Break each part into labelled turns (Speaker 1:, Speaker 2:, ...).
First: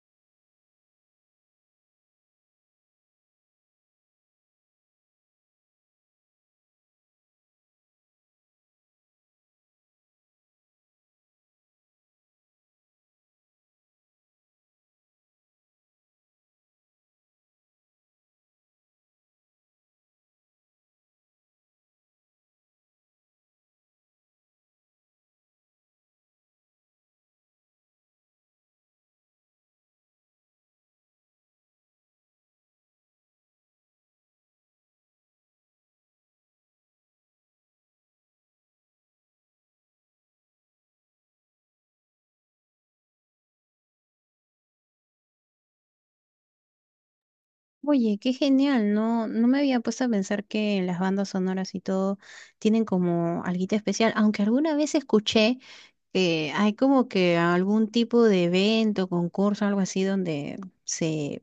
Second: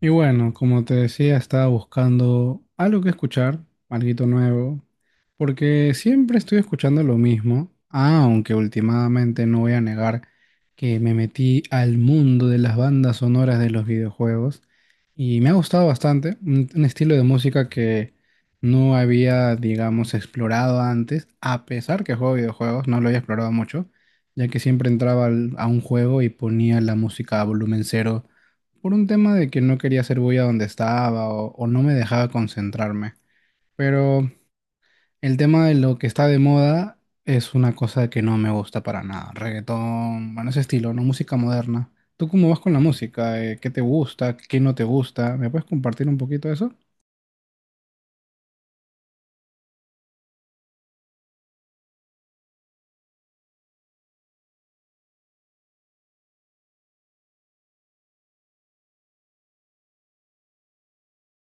Speaker 1: Y bueno, como te decía, estaba buscando algo que escuchar, algo nuevo, porque siempre estoy escuchando lo mismo, aunque últimamente no voy a negar que me metí al mundo de las bandas sonoras de los videojuegos y me ha gustado bastante, un estilo de música que no había, digamos, explorado antes, a pesar que juego videojuegos, no lo había explorado mucho, ya que siempre entraba a un juego y ponía la música a volumen cero por un tema de que no quería hacer bulla donde estaba o no me dejaba concentrarme. Pero el tema de lo que está de moda es una cosa que no me gusta para nada. Reggaetón, bueno, ese estilo, ¿no? Música moderna. ¿Tú cómo vas con la música? ¿Qué te gusta? ¿Qué no te gusta? ¿Me puedes compartir un poquito de eso?
Speaker 2: Oye, qué genial, no, no me había puesto a pensar que las bandas sonoras y todo tienen como alguito especial, aunque alguna vez escuché que hay como que algún tipo de evento, concurso, algo así, donde se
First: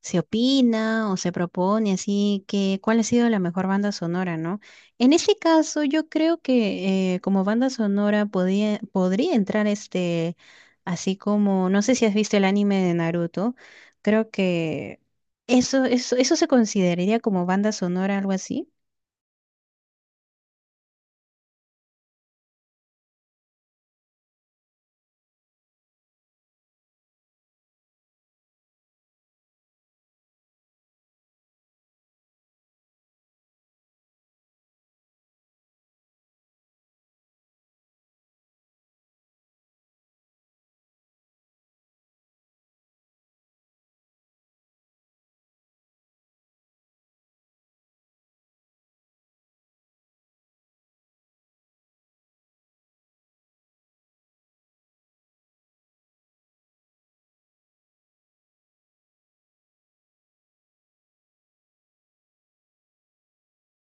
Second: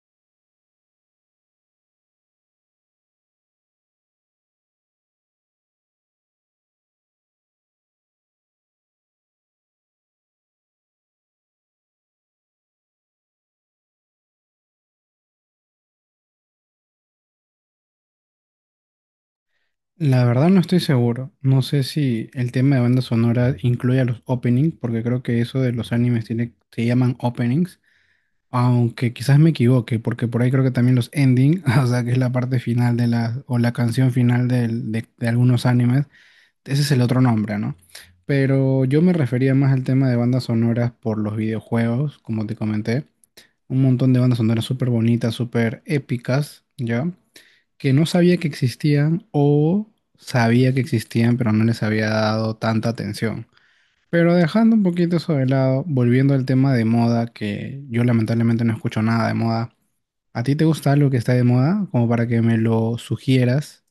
Speaker 2: se opina o se propone, así que cuál ha sido la mejor banda sonora, ¿no? En ese caso, yo creo que como banda sonora podría entrar este, así como, no sé si has visto el anime de Naruto, creo que eso se consideraría como banda sonora, algo así.
Speaker 1: La verdad no estoy seguro. No sé si el tema de banda sonora incluye a los openings, porque creo que eso de los animes tiene, se llaman openings. Aunque quizás me equivoque, porque por ahí creo que también los ending, o sea, que es la parte final de la, o la canción final de algunos animes, ese es el otro nombre, ¿no? Pero yo me refería más al tema de bandas sonoras por los videojuegos, como te comenté, un montón de bandas sonoras súper bonitas, súper épicas, ¿ya? Que no sabía que existían o sabía que existían, pero no les había dado tanta atención. Pero dejando un poquito eso de lado, volviendo al tema de moda, que yo lamentablemente no escucho nada de moda. ¿A ti te gusta algo que está de moda? Como para que me lo sugieras.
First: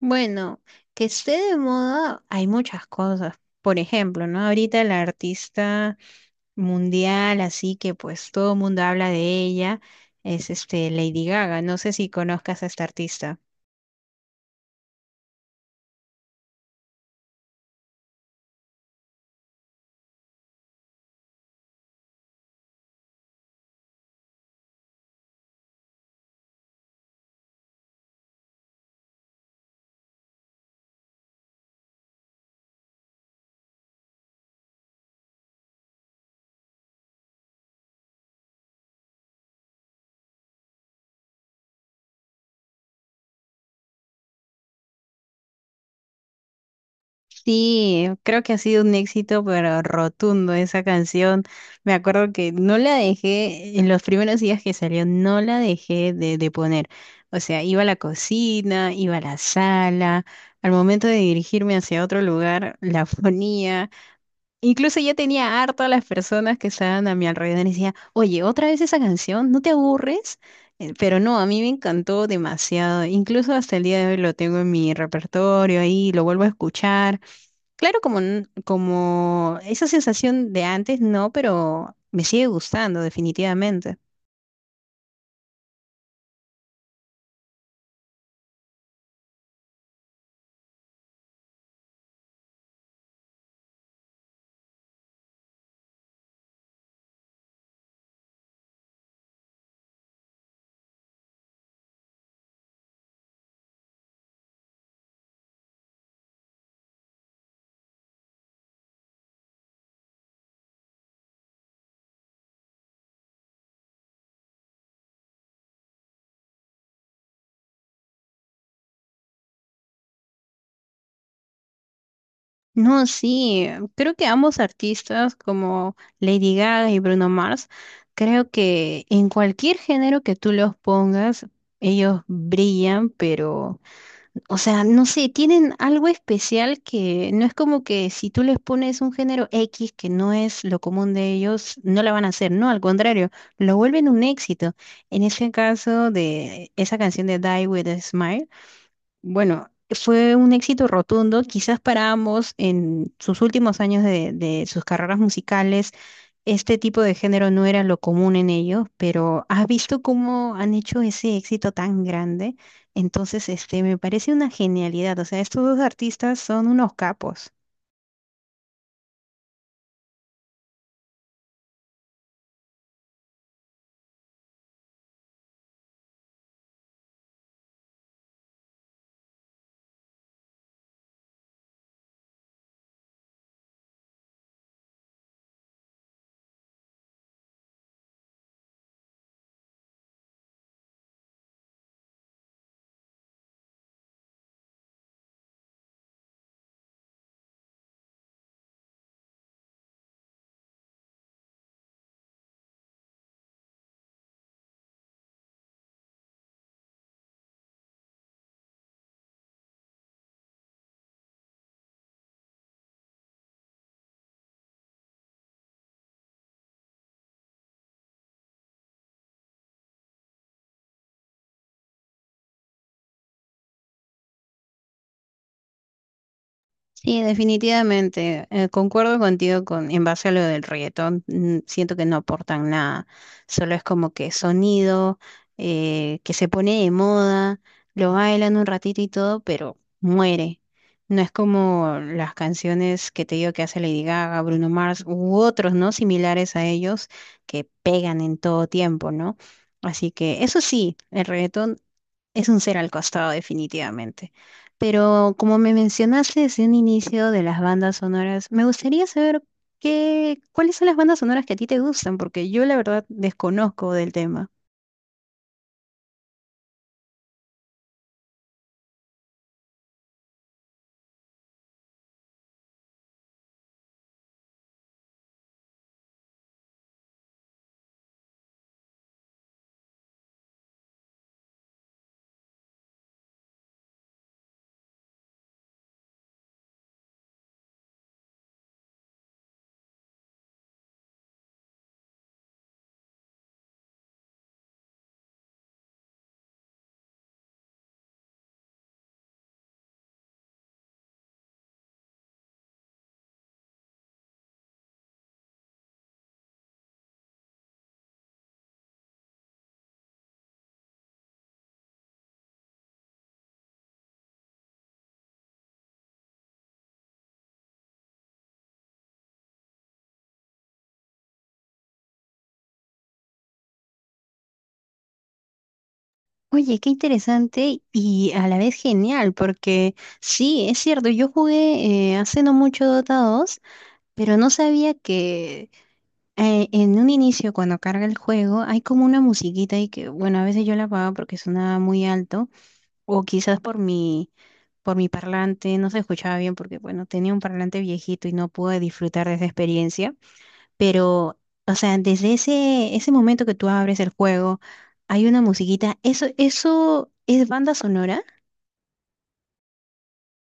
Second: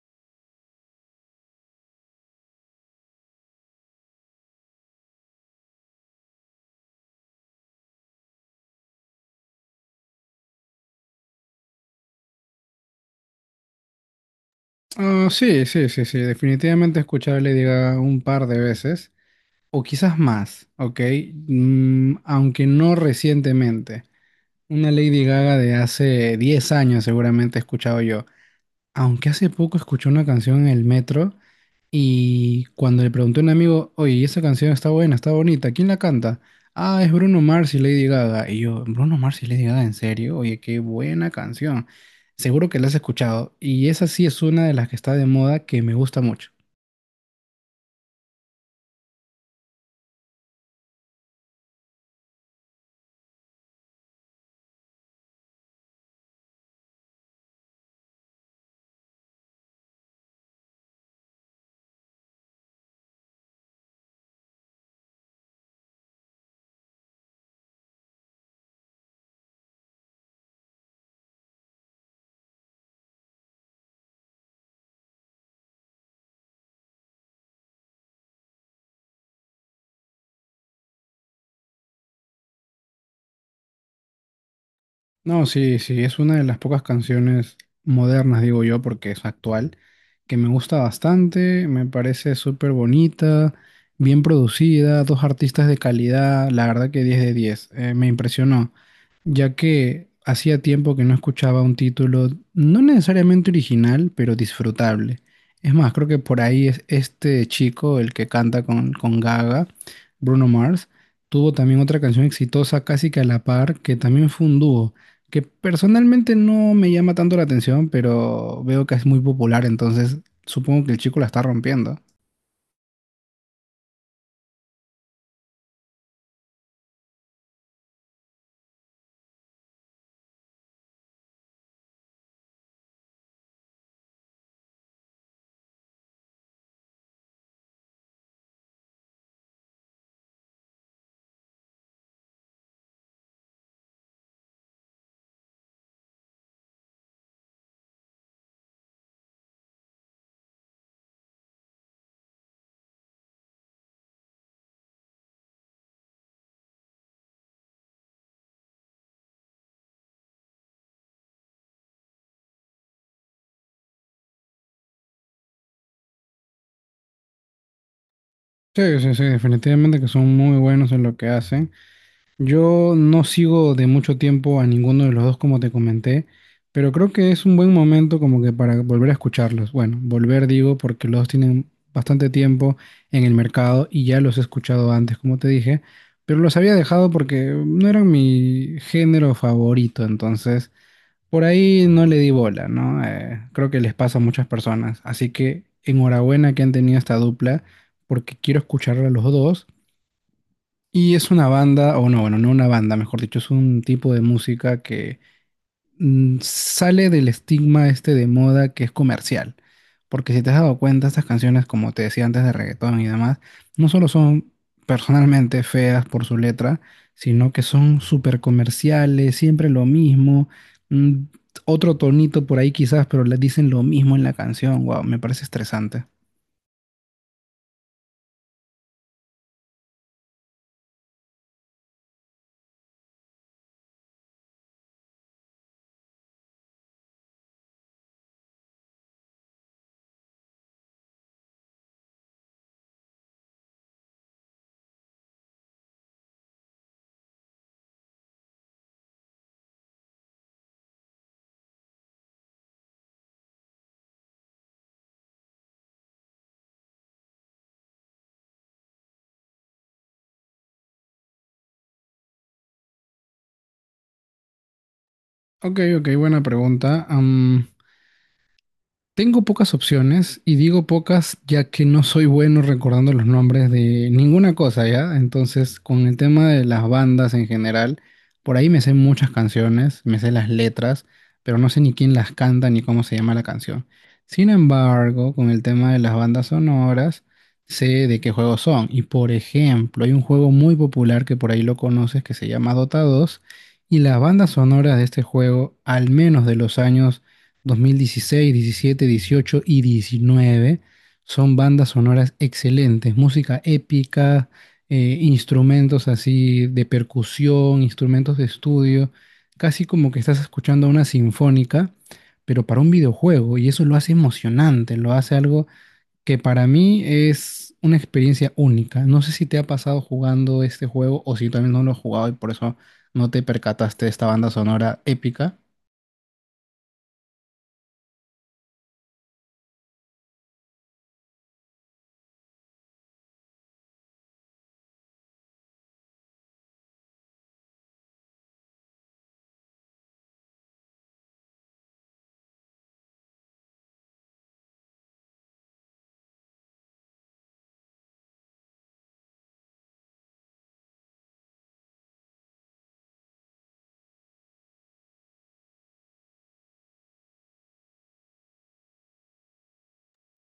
Speaker 2: Bueno, que esté de moda, hay muchas cosas. Por ejemplo, ¿no? Ahorita el artista mundial, así que pues todo el mundo habla de ella, es este Lady Gaga. No sé si conozcas a esta artista.
Speaker 1: Ah, sí, sí, sí, sí. Definitivamente escuchar Lady Gaga un par de veces. O quizás más, ¿ok? Aunque no recientemente. Una Lady Gaga de hace 10 años seguramente he escuchado yo. Aunque hace poco escuché una canción en el metro. Y cuando le pregunté a un amigo, oye, ¿y esa canción está buena, está bonita, ¿quién la canta? Ah, es Bruno Mars y Lady Gaga. Y yo, Bruno Mars y Lady Gaga, ¿en serio? Oye, qué buena canción. Seguro que la has escuchado. Y esa sí es una de las que está de moda que me gusta mucho.
Speaker 2: Sí, creo que ha sido un éxito, pero rotundo esa canción. Me acuerdo que no la dejé, en los primeros días que salió, no la dejé de poner. O sea, iba a la cocina, iba a la sala, al momento de dirigirme hacia otro lugar, la ponía. Incluso yo tenía harto a las personas que estaban a mi alrededor y decía, oye, otra vez esa canción, ¿no te aburres? Pero no, a mí me encantó demasiado. Incluso hasta el día de hoy lo tengo en mi repertorio ahí, lo vuelvo a escuchar. Claro, como, como esa sensación de antes, no, pero me sigue gustando definitivamente.
Speaker 1: No, sí, sí, es una de las pocas canciones modernas, digo yo, porque es actual, que me gusta bastante, me parece súper bonita, bien producida, dos artistas de calidad, la verdad que 10 de 10, me impresionó, ya que hacía tiempo que no escuchaba un título no necesariamente original, pero disfrutable. Es más, creo que por ahí es este chico, el que canta con Gaga, Bruno Mars, tuvo también otra canción exitosa casi que a la par, que también fue un dúo que personalmente no me llama tanto la atención, pero veo que es muy popular, entonces supongo que el chico la está rompiendo.
Speaker 2: No, sí, creo que ambos artistas como Lady Gaga y Bruno Mars, creo que en cualquier género que tú los pongas, ellos brillan, pero, o sea, no sé, tienen algo especial que no es como que si tú les pones un género X que no es lo común de ellos, no la van a hacer, no, al contrario, lo vuelven un éxito. En ese caso, de esa canción de Die With a Smile. Bueno, fue un éxito rotundo, quizás para ambos en sus últimos años de sus carreras musicales. Este tipo de género no era lo común en ellos, pero has visto cómo han hecho ese éxito tan grande. Entonces, este, me parece una genialidad. O sea, estos dos artistas son unos capos.
Speaker 1: Sí, sí, sí, definitivamente que son muy buenos en lo que hacen. Yo no sigo de mucho tiempo a ninguno de los dos, como te comenté, pero creo que es un buen momento como que para volver a escucharlos. Bueno, volver digo porque los dos tienen bastante tiempo en el mercado y ya los he escuchado antes, como te dije, pero los había dejado porque no eran mi género favorito, entonces por ahí no le di bola, ¿no? Creo que les pasa a muchas personas. Así que enhorabuena que han tenido esta dupla, porque quiero escucharla a los dos. Y es una banda, o no, bueno, no una banda, mejor dicho, es un tipo de música que sale del estigma este de moda que es comercial. Porque si te has dado cuenta, estas canciones, como te decía antes de reggaetón y demás, no solo son personalmente feas por su letra, sino que son súper comerciales, siempre lo mismo, mm, otro tonito por ahí quizás, pero le dicen lo mismo en la canción. Wow, me parece estresante.
Speaker 2: Sí, definitivamente. Concuerdo contigo en base a lo del reggaetón. Siento que no aportan nada. Solo es como que sonido, que se pone de moda, lo bailan un ratito y todo, pero muere. No es como las canciones que te digo que hace Lady Gaga, Bruno Mars u otros, ¿no? Similares a ellos, que pegan en todo tiempo, ¿no? Así que eso sí, el reggaetón es un ser al costado, definitivamente. Pero como me mencionaste desde un inicio de las bandas sonoras, me gustaría saber cuáles son las bandas sonoras que a ti te gustan, porque yo la verdad desconozco del tema.
Speaker 1: Ok, ok, buena pregunta. Tengo pocas opciones y digo pocas ya que no soy bueno recordando los nombres de ninguna cosa, ¿ya? Entonces, con el tema de las bandas en general, por ahí me sé muchas canciones, me sé las letras, pero no sé ni quién las canta ni cómo se llama la canción. Sin embargo, con el tema de las bandas sonoras, sé de qué juegos son. Y por ejemplo, hay un juego muy popular que por ahí lo conoces que se llama Dota 2 y las bandas sonoras de este juego, al menos de los años 2016, 2017, 2018 y 2019 son bandas sonoras excelentes, música épica, instrumentos así de percusión, instrumentos de estudio, casi como que estás escuchando una sinfónica, pero para un videojuego y eso lo hace emocionante, lo hace algo que para mí es una experiencia única. No sé si te ha pasado jugando este juego o si también no lo has jugado y por eso no te percataste de esta banda sonora épica.
Speaker 2: Oye, qué interesante y a la vez genial, porque sí, es cierto, yo jugué hace no mucho Dota 2, pero no sabía que en un inicio, cuando carga el juego, hay como una musiquita y que, bueno, a veces yo la apago porque sonaba muy alto. O quizás por mi parlante no se escuchaba bien porque, bueno, tenía un parlante viejito y no pude disfrutar de esa experiencia. Pero, o sea, desde ese momento que tú abres el juego, hay una musiquita. Eso es banda sonora.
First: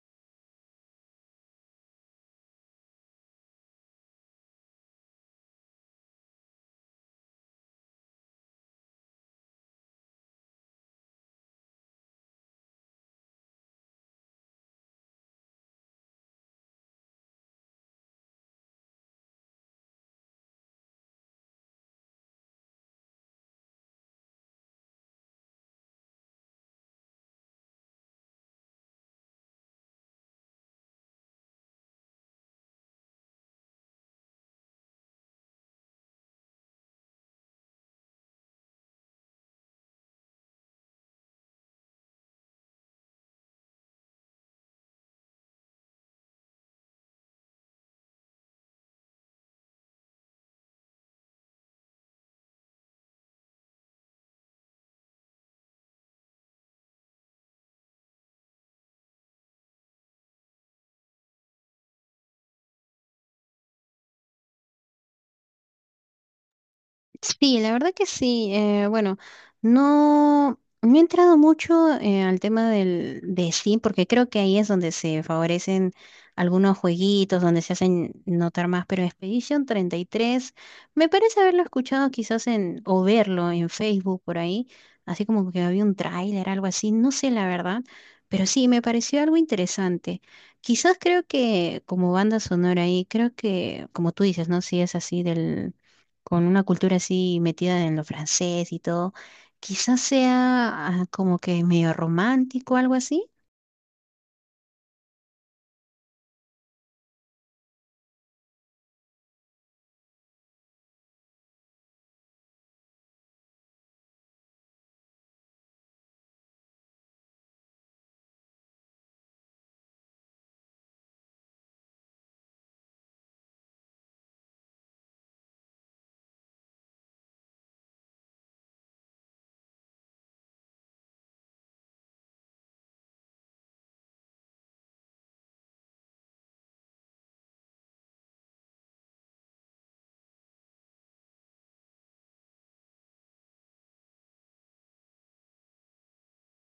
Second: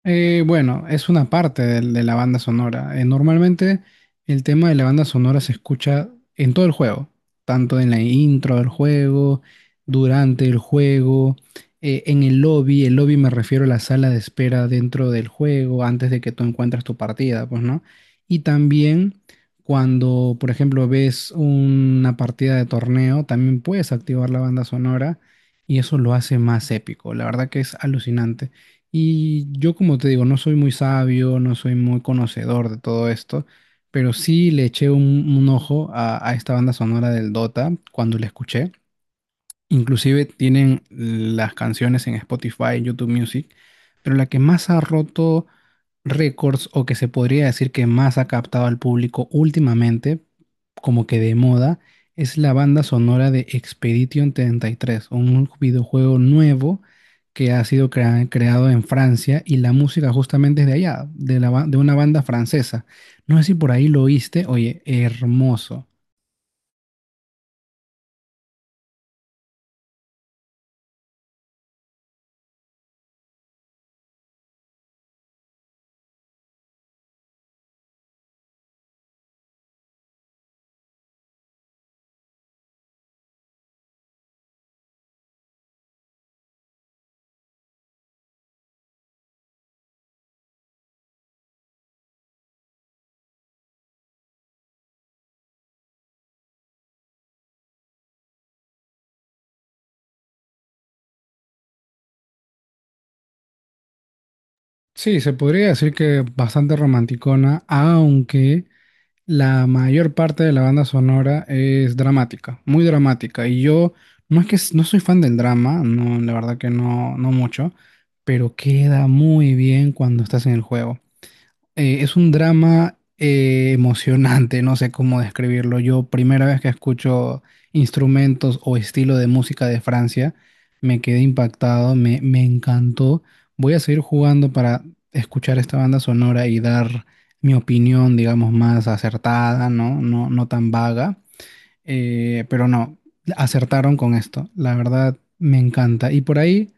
Speaker 1: Bueno, es una parte de la banda sonora. Normalmente el tema de la banda sonora se escucha en todo el juego, tanto en la intro del juego, durante el juego, en el lobby. El lobby me refiero a la sala de espera dentro del juego, antes de que tú encuentres tu partida, pues, ¿no? Y también cuando, por ejemplo, ves una partida de torneo, también puedes activar la banda sonora y eso lo hace más épico. La verdad que es alucinante. Y yo, como te digo, no soy muy sabio, no soy muy conocedor de todo esto, pero sí le eché un ojo a esta banda sonora del Dota cuando la escuché. Inclusive tienen las canciones en Spotify, YouTube Music, pero la que más ha roto récords o que se podría decir que más ha captado al público últimamente, como que de moda, es la banda sonora de Expedition 33, un videojuego nuevo que ha sido creado en Francia y la música justamente es de allá, de una banda francesa. No sé si por ahí lo oíste, oye, hermoso.
Speaker 2: Sí, la verdad que sí. Bueno, no, no he entrado mucho al tema de Steam, porque creo que ahí es donde se favorecen algunos jueguitos, donde se hacen notar más, pero Expedition 33, me parece haberlo escuchado quizás en, o verlo en Facebook por ahí, así como que había un tráiler, algo así, no sé la verdad, pero sí, me pareció algo interesante. Quizás creo que como banda sonora ahí, creo que, como tú dices, ¿no? Si es así, del con una cultura así metida en lo francés y todo, quizás sea ah, como que medio romántico, algo así.
Speaker 1: Sí, se podría decir que bastante romanticona, aunque la mayor parte de la banda sonora es dramática, muy dramática. Y yo no es que no soy fan del drama, no, la verdad que no, no mucho, pero queda muy bien cuando estás en el juego, es un drama emocionante, no sé cómo describirlo. Yo, primera vez que escucho instrumentos o estilo de música de Francia, me quedé impactado, me encantó. Voy a seguir jugando para escuchar esta banda sonora y dar mi opinión, digamos, más acertada, ¿no? No, no tan vaga. Pero no, acertaron con esto. La verdad, me encanta. Y por ahí.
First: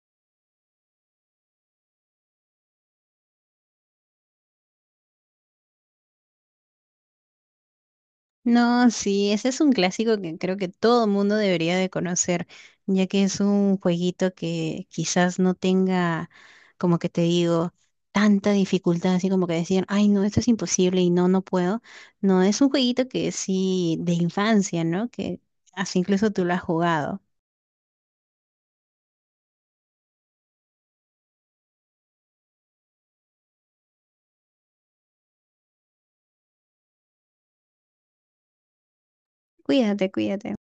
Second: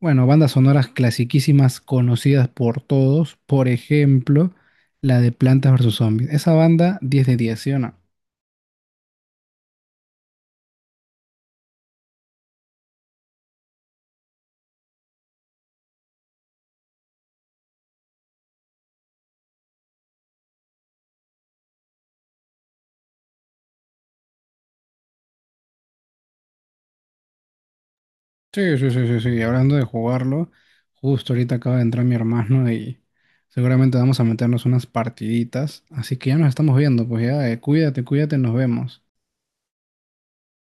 Speaker 1: Bueno, bandas sonoras clasiquísimas conocidas por todos. Por ejemplo, la de Plantas versus Zombies. Esa banda, 10 de 10, ¿sí o no?
Speaker 2: No, sí, ese es un clásico que creo que todo mundo debería de conocer, ya que es un jueguito que quizás no tenga, como que te digo, tanta dificultad, así como que decir, ay, no, esto es imposible y no, no puedo. No, es un jueguito que sí, de infancia, ¿no? Que así incluso tú lo has jugado.
Speaker 1: Sí, sí, sí, sí, sí. Hablando de jugarlo, justo ahorita acaba de entrar mi hermano y seguramente vamos a meternos unas partiditas. Así que ya nos estamos viendo, pues ya, cuídate, cuídate, nos vemos.
Speaker 2: Cuídate, cuídate.